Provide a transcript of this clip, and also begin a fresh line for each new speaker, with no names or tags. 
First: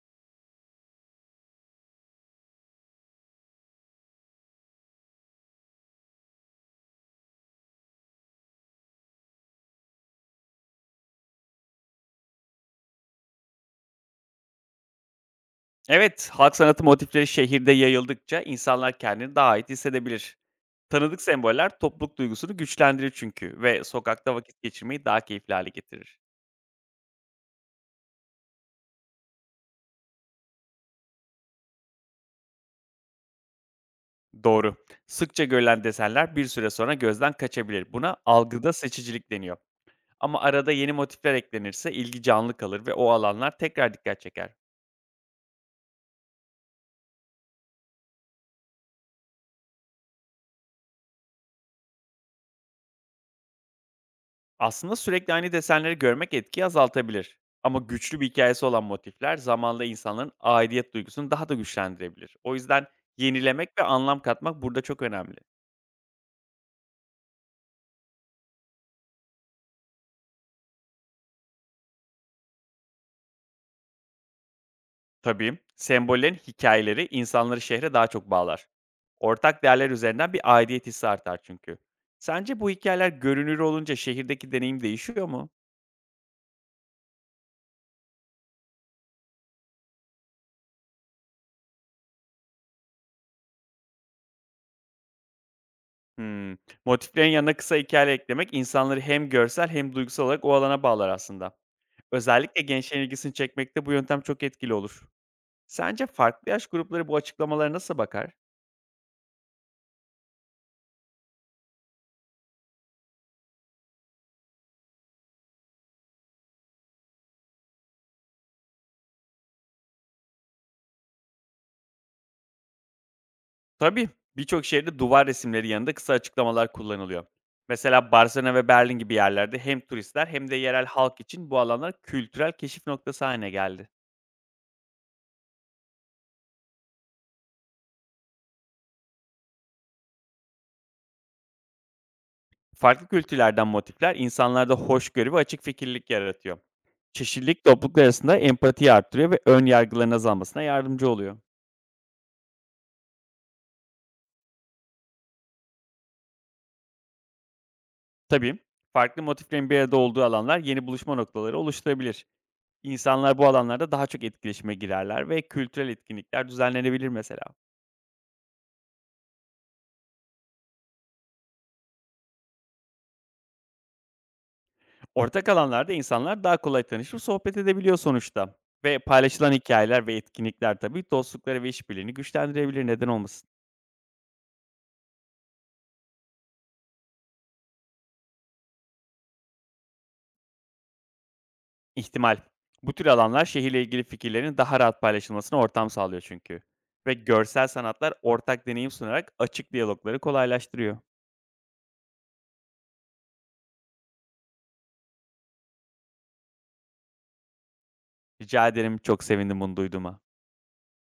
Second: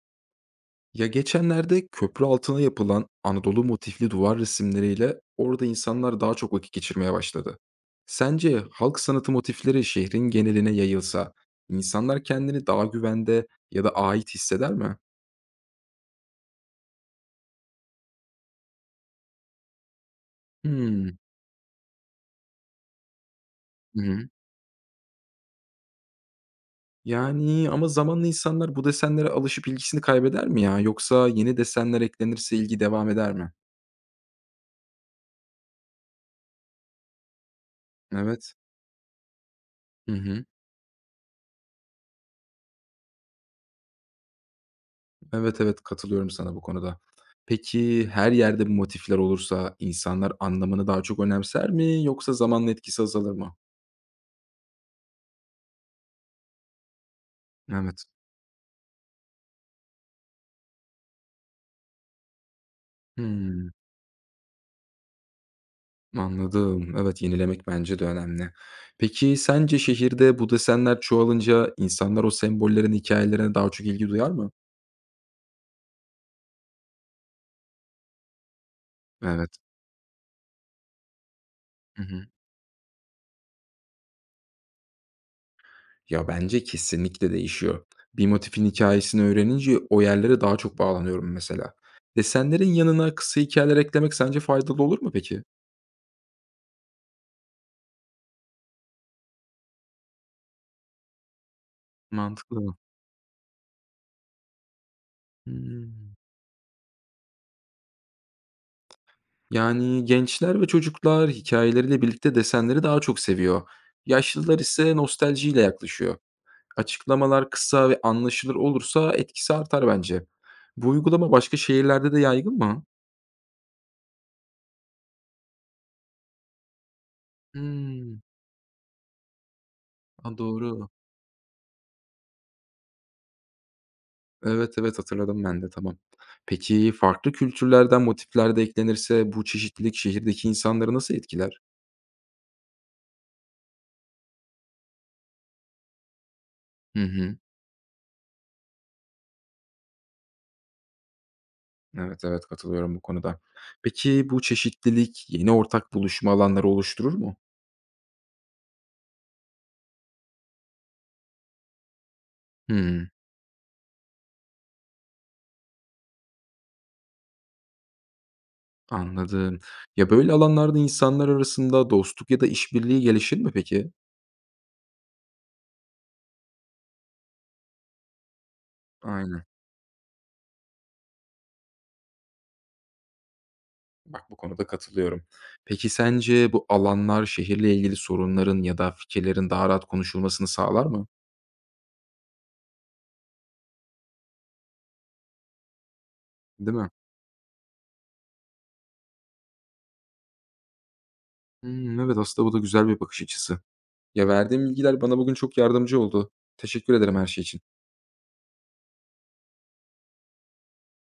Ya geçenlerde köprü altına yapılan Anadolu motifli duvar resimleriyle orada insanlar daha çok vakit geçirmeye başladı. Sence halk sanatı motifleri şehrin geneline yayılsa, insanlar kendini daha güvende ya da ait hisseder mi?
Evet, halk sanatı motifleri şehirde yayıldıkça insanlar kendini daha ait hissedebilir.
Hmm.
Tanıdık semboller topluluk duygusunu güçlendirir çünkü ve
Hı hı.
sokakta vakit geçirmeyi daha keyifli hale getirir.
Yani ama zamanla insanlar bu desenlere alışıp ilgisini kaybeder mi ya? Yoksa yeni desenler eklenirse ilgi devam eder mi?
Doğru. Sıkça görülen desenler bir süre sonra gözden kaçabilir. Buna
Evet.
algıda seçicilik deniyor.
Hı
Ama
hı.
arada yeni motifler eklenirse ilgi canlı kalır ve o alanlar tekrar dikkat çeker.
Evet, evet, katılıyorum sana bu konuda. Peki, her yerde bu motifler olursa insanlar anlamını daha çok önemser mi yoksa zamanla etkisi azalır mı?
Aslında sürekli aynı desenleri görmek etkiyi azaltabilir. Ama
Evet.
güçlü bir hikayesi olan motifler zamanla insanların aidiyet duygusunu daha da güçlendirebilir. O yüzden yenilemek
Hımm,
ve anlam katmak burada çok önemli.
anladım. Evet, yenilemek bence de önemli. Peki, sence şehirde bu desenler çoğalınca insanlar o sembollerin hikayelerine daha çok ilgi duyar mı?
Tabii sembollerin hikayeleri insanları şehre daha çok bağlar.
Evet.
Ortak değerler üzerinden bir aidiyet hissi artar çünkü.
Hı hı.
Sence bu hikayeler görünür olunca şehirdeki deneyim değişiyor mu?
Ya, bence kesinlikle değişiyor. Bir motifin hikayesini öğrenince o yerlere daha çok bağlanıyorum mesela. Desenlerin yanına kısa hikayeler eklemek sence faydalı olur mu peki?
Hımm. Motiflerin yanına kısa hikaye eklemek insanları hem görsel hem duygusal olarak o alana bağlar aslında. Özellikle
Mantıklı.
gençlerin ilgisini çekmekte bu yöntem çok etkili olur. Sence
Hımm.
farklı yaş grupları bu açıklamalara nasıl bakar?
Yani, gençler ve çocuklar hikayeleriyle birlikte desenleri daha çok seviyor. Yaşlılar ise nostaljiyle yaklaşıyor. Açıklamalar kısa ve anlaşılır olursa etkisi artar bence. Bu uygulama başka şehirlerde de yaygın mı?
Tabii, birçok şehirde duvar resimleri yanında kısa açıklamalar kullanılıyor. Mesela
Hımm.
Barcelona ve Berlin gibi yerlerde hem turistler
A,
hem de yerel
doğru.
halk için bu alanlar kültürel keşif noktası haline geldi.
Evet, evet, hatırladım ben de, tamam. Peki, farklı kültürlerden motifler de eklenirse bu çeşitlilik şehirdeki insanları nasıl etkiler?
Farklı kültürlerden motifler insanlarda hoşgörü ve açık fikirlilik yaratıyor.
Hı hı.
Çeşitlilik topluluklar arasında empatiyi arttırıyor ve ön yargıların azalmasına yardımcı oluyor.
Evet, evet, katılıyorum bu konuda. Peki, bu çeşitlilik yeni ortak buluşma alanları oluşturur mu?
Tabii farklı motiflerin bir arada olduğu alanlar yeni buluşma noktaları oluşturabilir.
Hımm,
İnsanlar bu alanlarda daha çok etkileşime girerler ve kültürel etkinlikler düzenlenebilir mesela.
anladım. Ya, böyle alanlarda insanlar arasında dostluk ya da işbirliği gelişir mi peki?
Ortak alanlarda insanlar daha kolay tanışıp sohbet edebiliyor sonuçta. Ve
Aynen.
paylaşılan hikayeler ve etkinlikler tabii dostlukları ve işbirliğini güçlendirebilir neden olmasın.
Bak, bu konuda katılıyorum. Peki, sence bu alanlar şehirle ilgili sorunların ya da fikirlerin daha rahat konuşulmasını sağlar mı?
İhtimal. Bu tür alanlar şehirle ilgili fikirlerin daha rahat paylaşılmasına ortam sağlıyor çünkü.
Değil mi?
Ve görsel sanatlar ortak deneyim sunarak açık diyalogları kolaylaştırıyor.
Hımm, evet, aslında bu da güzel bir bakış açısı. Ya, verdiğim bilgiler bana bugün çok yardımcı oldu. Teşekkür ederim her şey için.
Rica ederim çok sevindim bunu duyduğuma.